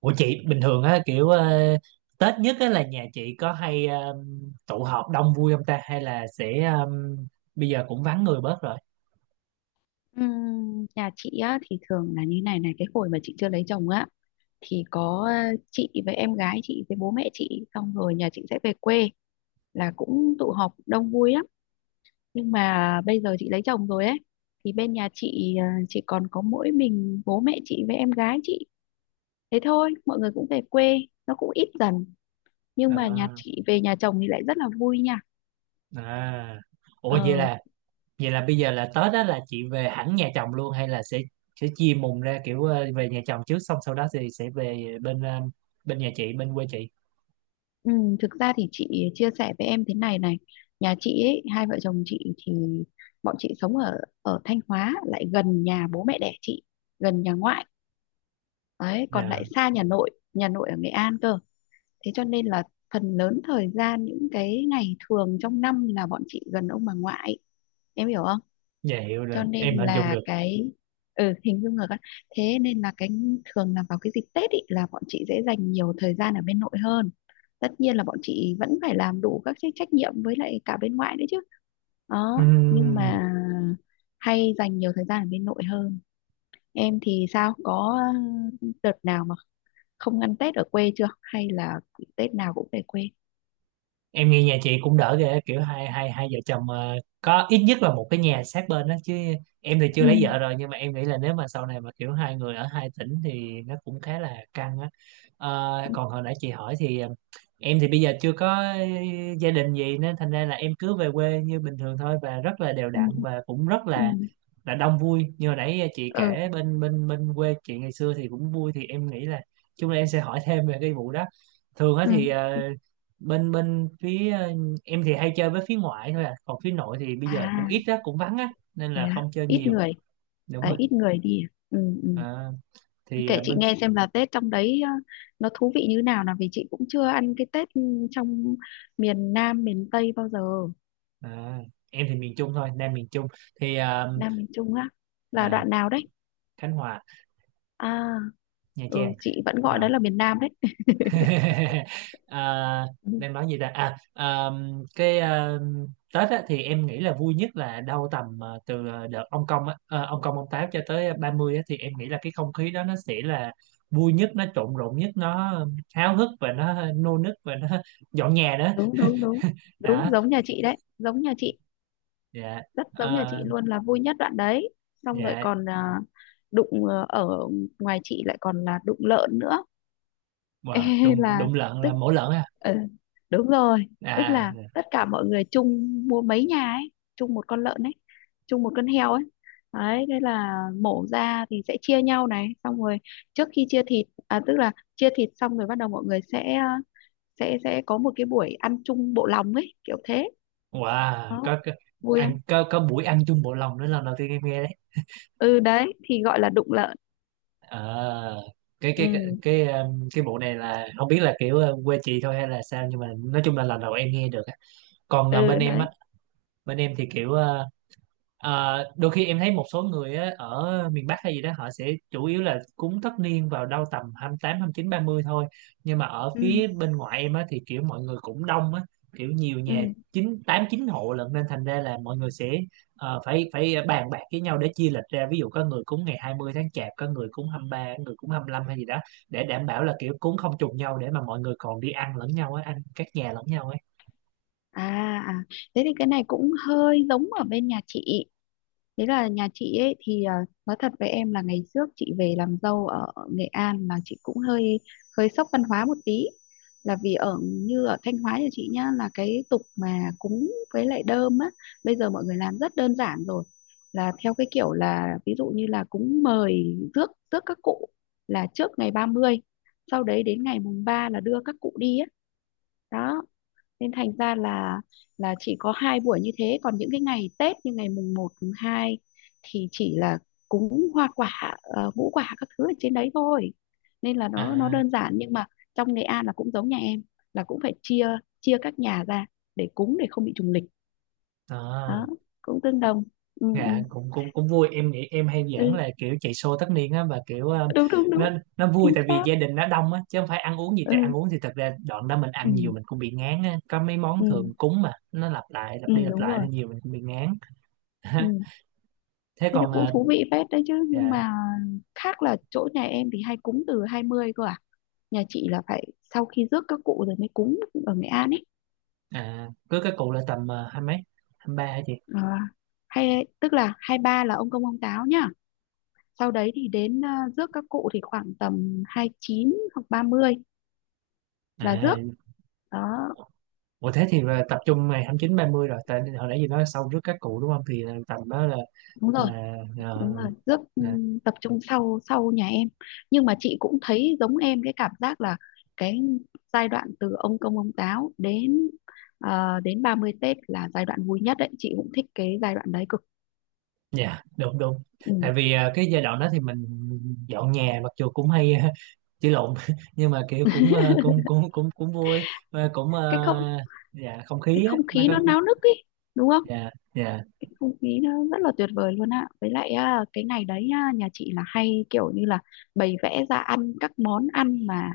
Ủa chị bình thường á kiểu Tết nhất á là nhà chị có hay tụ họp đông vui không ta, hay là sẽ bây giờ cũng vắng người bớt rồi. Nhà chị á thì thường là như này này, cái hồi mà chị chưa lấy chồng á thì có chị với em gái chị với bố mẹ chị, xong rồi nhà chị sẽ về quê là cũng tụ họp đông vui lắm. Nhưng mà bây giờ chị lấy chồng rồi ấy thì bên nhà chị chỉ còn có mỗi mình bố mẹ chị với em gái chị, thế thôi. Mọi người cũng về quê, nó cũng ít dần, nhưng mà nhà Ờ, chị về nhà chồng thì lại rất là vui nha. à. Ủa vậy Ờ. là vậy là bây giờ là Tết á là chị về hẳn nhà chồng luôn hay là sẽ chia mùng ra kiểu về nhà chồng trước xong sau đó thì sẽ về bên bên nhà chị, bên quê chị. Ừ, thực ra thì chị chia sẻ với em thế này này, nhà chị ấy, hai vợ chồng chị thì bọn chị sống ở ở Thanh Hóa, lại gần nhà bố mẹ đẻ chị, gần nhà ngoại đấy, còn lại Dạ, xa nhà nội, nhà nội ở Nghệ An cơ. Thế cho nên là phần lớn thời gian, những cái ngày thường trong năm là bọn chị gần ông bà ngoại, em hiểu không. dạ hiểu rồi, Cho nên em hình dung là được. cái ừ, hình dung rồi các. Thế nên là cái thường là vào cái dịp Tết ý, là bọn chị sẽ dành nhiều thời gian ở bên nội hơn. Tất nhiên là bọn chị vẫn phải làm đủ các cái trách nhiệm với lại cả bên ngoại nữa chứ, đó, nhưng Ừm. mà hay dành nhiều thời gian ở bên nội hơn. Em thì sao, có đợt nào mà không ăn Tết ở quê chưa, hay là Tết nào cũng về quê? Em nghe nhà chị cũng đỡ ghê, kiểu hai hai hai vợ chồng có ít nhất là một cái nhà sát bên đó chứ. Em thì chưa lấy vợ Ừ. rồi nhưng mà em nghĩ là nếu mà sau này mà kiểu hai người ở hai tỉnh thì nó cũng khá là căng á. Ờ, còn hồi nãy chị hỏi thì em thì bây giờ chưa có gia đình gì nên thành ra là em cứ về quê như bình thường thôi, và rất là đều Ừ. đặn và cũng rất Ừ. là đông vui. Như hồi nãy chị Ừ. kể bên bên bên quê chị ngày xưa thì cũng vui, thì em nghĩ là chung là em sẽ hỏi thêm về cái vụ đó. Thường á Ừ. thì Ừ. Bên bên phía em thì hay chơi với phía ngoại thôi à, còn phía nội thì bây giờ cũng À. ít á, cũng vắng á nên Thế là à? không chơi Ít nhiều. người. Đúng À, rồi. ít người đi à? Ừ. Ừ. Ờ, thì Kể chị bên nghe xem là Tết trong đấy nó thú vị như nào, nào vì chị cũng chưa ăn cái Tết trong miền Nam, miền Tây bao giờ. à, em thì miền Trung thôi, Nam miền Trung thì Nam miền Trung á, là à, đoạn nào đấy? Khánh Hòa, À, Nha ừ, Trang chị vẫn gọi đó rồi. là miền Nam đấy. à, Ừ, đang nói gì ta. Cái Tết á, thì em nghĩ là vui nhất là đâu tầm từ đợt ông công á, ông công ông táo cho tới 30 á, thì em nghĩ là cái không khí đó nó sẽ là vui nhất, nó trộn rộn nhất, nó háo hức và nó nô nức và nó dọn nhà đó. đúng đúng đúng, đúng Đó. giống nhà chị đấy, giống nhà chị, Dạ. rất giống nhà chị Ờ, luôn, là vui nhất đoạn đấy. Xong rồi dạ. còn à, đụng ở ngoài chị lại còn là đụng lợn nữa. Ê, Wow, đụng là đụng lợn là tức mổ lợn à? ờ, đúng rồi. Tức là À, tất cả mọi người chung mua mấy nhà ấy, chung một con lợn ấy, chung một con heo ấy. Đấy, thế là mổ ra thì sẽ chia nhau này, xong rồi trước khi chia thịt, à tức là chia thịt xong rồi bắt đầu mọi người sẽ sẽ có một cái buổi ăn chung bộ lòng ấy, kiểu thế. wow, Đó, có vui không? ăn, có buổi ăn chung bộ lòng nữa, lần đầu tiên em nghe. Ừ, đấy thì gọi là đụng lợn. Ờ, cái cái cái Ừ. cái cái vụ này là không biết là kiểu quê chị thôi hay là sao, nhưng mà nói chung là lần đầu em nghe được á. Còn Ừ bên em á, đấy. bên em thì kiểu đôi khi em thấy một số người á, ở miền Bắc hay gì đó họ sẽ chủ yếu là cúng tất niên vào đâu tầm hai hai tám, 29, 30 thôi. Nhưng mà ở Ừ. phía bên ngoại em á, thì kiểu mọi người cũng đông á, kiểu nhiều Ừ. nhà, chín tám chín hộ lận, nên thành ra là mọi người sẽ phải phải bàn bạc với nhau để chia lịch ra. Ví dụ có người cúng ngày 20 tháng Chạp, có người cúng 23, có người cúng 25 hay gì đó, để đảm bảo là kiểu cúng không trùng nhau để mà mọi người còn đi ăn lẫn nhau á, ăn các nhà lẫn nhau ấy. À, à, thế thì cái này cũng hơi giống ở bên nhà chị. Thế là nhà chị ấy thì à, nói thật với em là ngày trước chị về làm dâu ở Nghệ An là chị cũng hơi hơi sốc văn hóa một tí. Là vì ở như ở Thanh Hóa, nhà chị nhá, là cái tục mà cúng với lại đơm á, bây giờ mọi người làm rất đơn giản rồi. Là theo cái kiểu là ví dụ như là cúng mời rước rước các cụ là trước ngày 30, sau đấy đến ngày mùng 3 là đưa các cụ đi á. Đó, nên thành ra là chỉ có hai buổi như thế, còn những cái ngày Tết như ngày mùng 1 mùng 2 thì chỉ là cúng hoa quả ngũ quả các thứ ở trên đấy thôi, nên là nó À, đơn giản. Nhưng mà trong Nghệ An là cũng giống nhà em, là cũng phải chia chia các nhà ra để cúng, để không bị trùng lịch. à. Đó, cũng tương đồng. Ừ, Dạ ừ, cũng cũng cũng vui, em nghĩ em hay giỡn ừ. là kiểu chạy show tất niên á, và kiểu Đúng đúng nó đúng, nó vui chính tại vì xác. gia đình nó đông á, chứ không phải ăn uống gì, tại ăn Ừ, uống thì thật ra đoạn đó mình ừ, ăn nhiều mình cũng bị ngán á, có mấy món ừ, thường cúng mà nó lặp lại, ừ, lặp đi lặp đúng lại rồi. nên nhiều mình cũng bị ngán. Ừ. Thế Thế nó còn cũng à. thú vị phết đấy chứ, nhưng Dạ. mà khác là chỗ nhà em thì hay cúng từ 20 cơ à. Nhà chị là phải sau khi rước các cụ rồi mới cúng, ở Nghệ An ấy. À, cưới các cụ là tầm hai mấy, hai ba hả chị? À, hay tức là 23 là ông công ông táo nhá, sau đấy thì đến rước các cụ thì khoảng tầm 29 hoặc 30 là rước. À, Đó. ủa thế thì là tập trung ngày hai mươi chín, ba mươi rồi, tại hồi nãy gì nói sau rước các cụ đúng không thì là tầm đó là Đúng rồi, là ờ, đúng rồi rước. À, Tập trung sau sau nhà em. Nhưng mà chị cũng thấy giống em cái cảm giác là cái giai đoạn từ ông công ông táo đến đến 30 Tết là giai đoạn vui nhất đấy, chị cũng thích cái giai đoạn đấy cực. dạ đúng đúng, Ừ. tại vì cái giai đoạn đó thì mình dọn nhà, mặc dù cũng hay chửi lộn nhưng mà kiểu cũng cũng cũng cũng cũng vui. Và cũng Cái không, dạ không cái khí á không nó khí có. nó náo nức ấy, đúng không. Dạ. Dạ Cái không khí nó rất là tuyệt vời luôn ạ. Với lại à, cái ngày đấy à, nhà chị là hay kiểu như là bày vẽ ra ăn các món ăn mà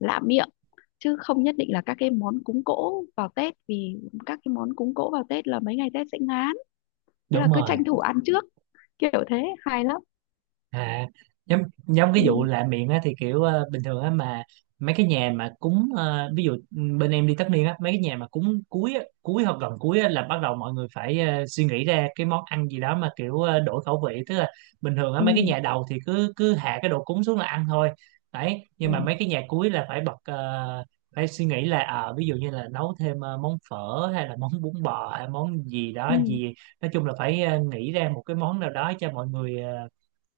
lạ miệng, chứ không nhất định là các cái món cúng cỗ vào Tết, vì các cái món cúng cỗ vào Tết là mấy ngày Tết sẽ ngán. Thế là đúng cứ rồi. tranh thủ ăn trước, kiểu thế, hay lắm. À, giống giống cái vụ Ừ. lạ miệng á thì kiểu bình thường á mà mấy cái nhà mà cúng ví dụ bên em đi tất niên á, mấy cái nhà mà cúng cuối á, cuối hoặc gần cuối á, là bắt đầu mọi người phải suy nghĩ ra cái món ăn gì đó mà kiểu đổi khẩu vị, tức là bình thường á Ừ. mấy cái nhà đầu thì cứ cứ hạ cái đồ cúng xuống là ăn thôi đấy. Ừ, Nhưng mà mấy cái nhà cuối là phải bật phải suy nghĩ là ví dụ như là nấu thêm món phở hay là món bún bò hay món gì ừ. đó gì, nói chung là phải nghĩ ra một cái món nào đó cho mọi người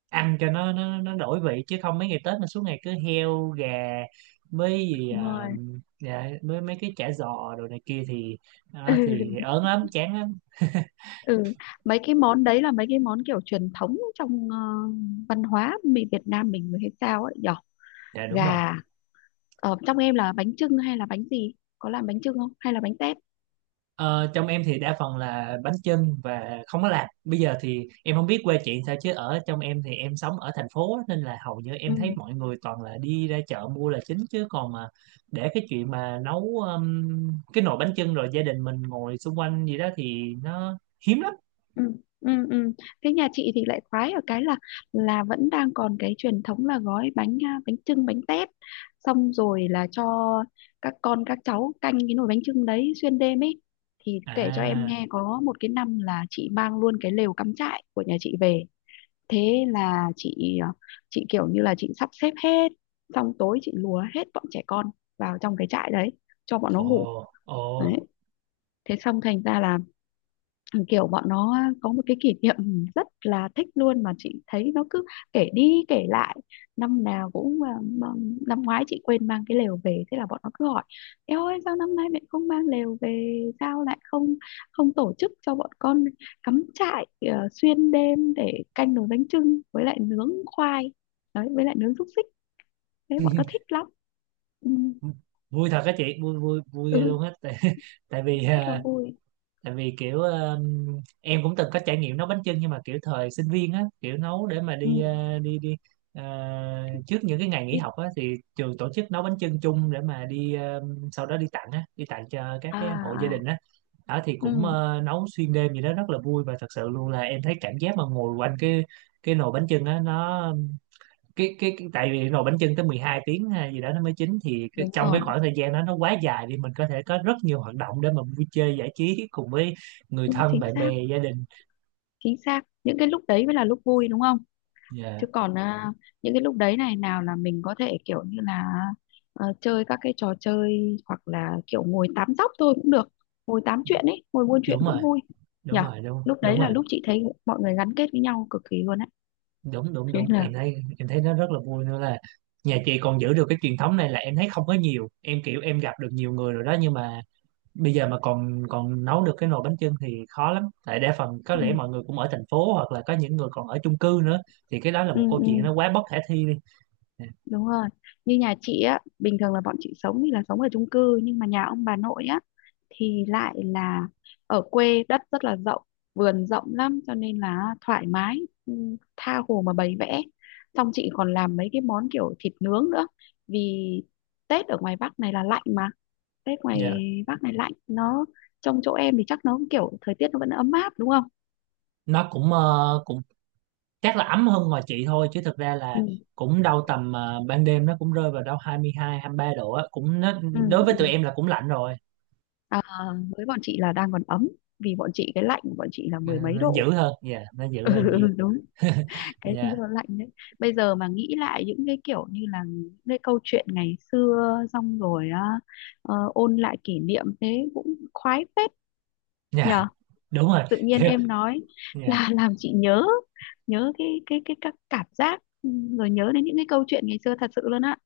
ăn cho nó nó đổi vị, chứ không mấy ngày Tết mà suốt ngày cứ heo gà với gì Đúng rồi. dạ, với mấy cái chả giò đồ này kia thì đó, thì, Ừ. thì ớn lắm, chán lắm. Ừ. Mấy cái món đấy là mấy cái món kiểu truyền thống trong văn hóa mình, Việt Nam mình hay sao ấy nhỉ, Dạ đúng rồi. gà. Ở trong em là bánh chưng hay là bánh gì, có làm bánh chưng không hay là bánh tét? Ờ, trong em thì đa phần là bánh chưng và không có làm. Bây giờ thì em không biết quê chị sao chứ ở trong em thì em sống ở thành phố á, nên là hầu như em thấy Ừ. mọi người toàn là đi ra chợ mua là chính, chứ còn mà để cái chuyện mà nấu cái nồi bánh chưng rồi gia đình mình ngồi xung quanh gì đó thì nó hiếm lắm. Ừ. Ừ. Ừ. Thế nhà chị thì lại khoái ở cái là vẫn đang còn cái truyền thống là gói bánh, à, bánh chưng bánh tét, xong rồi là cho các con các cháu canh cái nồi bánh chưng đấy xuyên đêm ấy. Thì kể cho em À. nghe, có một cái năm là chị mang luôn cái lều cắm trại của nhà chị về. Thế là chị chị kiểu như là chị sắp xếp hết, xong tối chị lùa hết bọn trẻ con vào trong cái trại đấy cho bọn nó ngủ. Ồ, ồ, Đấy, thế xong thành ra là kiểu bọn nó có một cái kỷ niệm rất là thích luôn, mà chị thấy nó cứ kể đi kể lại năm nào cũng à, năm ngoái chị quên mang cái lều về, thế là bọn nó cứ hỏi eo ơi sao năm nay mẹ không mang lều về, sao lại không, không tổ chức cho bọn con cắm trại xuyên đêm để canh nồi bánh chưng với lại nướng khoai, đấy, với lại nướng xúc xích. Thế bọn nó thích lắm. Ừ, vui thật á chị, vui vui vui ừ, ghê luôn á. Tại, tại vì rất là vui. tại vì kiểu em cũng từng có trải nghiệm nấu bánh chưng nhưng mà kiểu thời sinh viên á, kiểu nấu để mà Ừ, đi đi đi à, trước những cái ngày nghỉ biết. học á, thì trường tổ chức nấu bánh chưng chung để mà đi sau đó đi tặng á, đi tặng cho các À. cái hộ gia À, đình á. Đó thì cũng ừ, nấu xuyên đêm gì đó rất là vui, và thật sự luôn là em thấy cảm giác mà ngồi quanh cái nồi bánh chưng á nó, cái tại vì nồi bánh chưng tới 12 tiếng hay gì đó nó mới chín, thì cái, đúng trong cái rồi, khoảng thời gian đó nó quá dài thì mình có thể có rất nhiều hoạt động để mà vui chơi giải trí cùng với người đúng, thân, chính bạn xác, bè, gia đình. chính xác. Những cái lúc đấy mới là lúc vui, đúng không. Dạ Chứ còn ừ. À, những cái lúc đấy này, nào là mình có thể kiểu như là chơi các cái trò chơi, hoặc là kiểu ngồi tám dóc thôi cũng được, ngồi tám chuyện ấy, ngồi buôn chuyện đúng cũng rồi. vui. Đúng Nhở. rồi, đúng Lúc đấy đúng là rồi. lúc chị thấy mọi người gắn kết với nhau cực kỳ luôn á. Đúng đúng Thế đúng, là em thấy nó rất là vui nữa, là nhà chị còn giữ được cái truyền thống này, là em thấy không có nhiều, em kiểu em gặp được nhiều người rồi đó, nhưng mà bây giờ mà còn còn nấu được cái nồi bánh chưng thì khó lắm, tại đa phần có ừ, lẽ mọi người cũng ở thành phố hoặc là có những người còn ở chung cư nữa, thì cái đó là ừ, một câu chuyện ừ, nó quá bất khả thi đi. Dạ. đúng rồi. Như nhà chị á, bình thường là bọn chị sống thì là sống ở chung cư, nhưng mà nhà ông bà nội á thì lại là ở quê, đất rất là rộng, vườn rộng lắm, cho nên là thoải mái. Ừ, tha hồ mà bày vẽ. Xong chị còn làm mấy cái món kiểu thịt nướng nữa, vì Tết ở ngoài Bắc này là lạnh mà. Tết ngoài Dạ, Bắc này lạnh, nó trong chỗ em thì chắc nó cũng kiểu thời tiết nó vẫn ấm áp đúng không. nó cũng cũng chắc là ấm hơn ngoài chị thôi, chứ thực ra là Ừ. cũng đâu tầm ban đêm nó cũng rơi vào đâu hai mươi hai, hai mươi mươi ba độ á, cũng nó Ừ. đối với Ừ. tụi em là cũng lạnh rồi. À, với bọn chị là đang còn ấm, vì bọn chị cái lạnh của bọn chị là Nó, mười mấy nó độ. dữ hơn, dạ, nó dữ Ừ, hơn nhiều. đúng, cái Dạ, gió lạnh đấy. Bây giờ mà nghĩ lại những cái kiểu như là những cái câu chuyện ngày xưa xong rồi á, ôn lại kỷ niệm thế cũng khoái phết, dạ. nhờ. Đúng rồi, Tự nhiên kiểu em nói dạ. là làm chị nhớ, nhớ cái cái các cảm giác ừ, rồi nhớ đến những cái câu chuyện ngày xưa thật sự luôn á.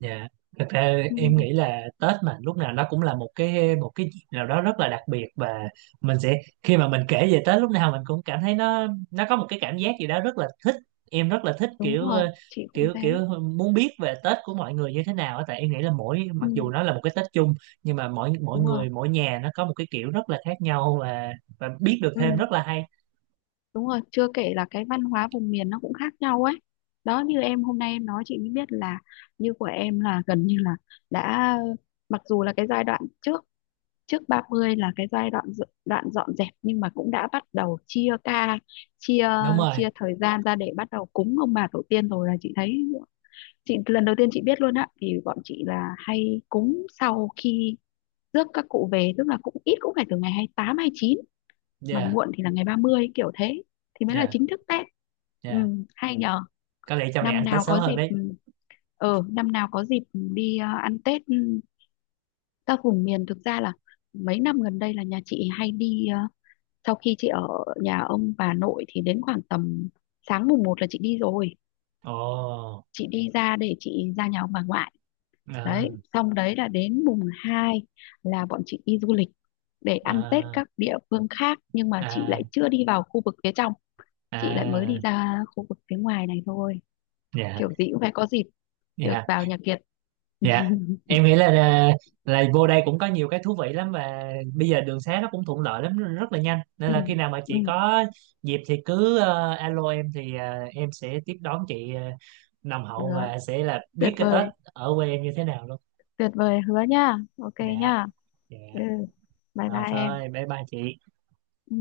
Dạ, thật ra Ừ, em nghĩ là Tết mà lúc nào nó cũng là một cái dịp nào đó rất là đặc biệt, và mình sẽ khi mà mình kể về Tết lúc nào mình cũng cảm thấy nó có một cái cảm giác gì đó rất là thích. Em rất là thích đúng kiểu rồi, chị cũng kiểu thế. kiểu muốn biết về Tết của mọi người như thế nào á, tại em nghĩ là Ừ, mặc dù nó là một cái Tết chung, nhưng mà mỗi mỗi đúng rồi. người mỗi nhà nó có một cái kiểu rất là khác nhau, và biết được thêm Ừ. rất là hay. Đúng rồi, chưa kể là cái văn hóa vùng miền nó cũng khác nhau ấy. Đó, như em hôm nay em nói chị mới biết là như của em là gần như là đã, mặc dù là cái giai đoạn trước, trước 30 là cái giai đoạn đoạn dọn dẹp, nhưng mà cũng đã bắt đầu chia ca, chia, Đúng rồi. chia thời gian ra để bắt đầu cúng ông bà tổ tiên rồi. Là chị thấy, chị lần đầu tiên chị biết luôn á, thì bọn chị là hay cúng sau khi rước các cụ về, tức là cũng ít cũng phải từ ngày 28, chín, mà Dạ, muộn thì là ngày 30 kiểu thế, thì mới là dạ, chính thức Tết. Ừ, dạ. hay nhờ. Có lẽ trong này Năm ăn Tết nào sớm có hơn dịp đấy. ừ, năm nào có dịp đi ăn Tết ừ, các vùng miền, thực ra là mấy năm gần đây là nhà chị hay đi sau khi chị ở nhà ông bà nội thì đến khoảng tầm sáng mùng 1 là chị đi rồi, Ồ. chị đi ra để chị ra nhà ông bà ngoại. À, Đấy, xong đấy là đến mùng 2 là bọn chị đi du lịch để ăn Tết à, các địa phương khác. Nhưng mà chị à. lại chưa đi vào khu vực phía trong, chị lại mới À, đi ra khu vực phía ngoài này thôi, dạ, kiểu gì cũng phải có dịp được dạ, vào nhà Kiệt. dạ. Em nghĩ là vô đây cũng có nhiều cái thú vị lắm, và bây giờ đường xá nó cũng thuận lợi lắm, rất là nhanh. Nên Ừ, là khi nào mà chị ừ, có dịp thì cứ alo em thì em sẽ tiếp đón chị nồng được, hậu và sẽ là tuyệt biết cái Tết vời, ở quê em như thế nào luôn. tuyệt vời, hứa nha, ok Dạ, nha. Ừ, dạ. bye Rồi bye em. thôi, bye bye chị. Ừ.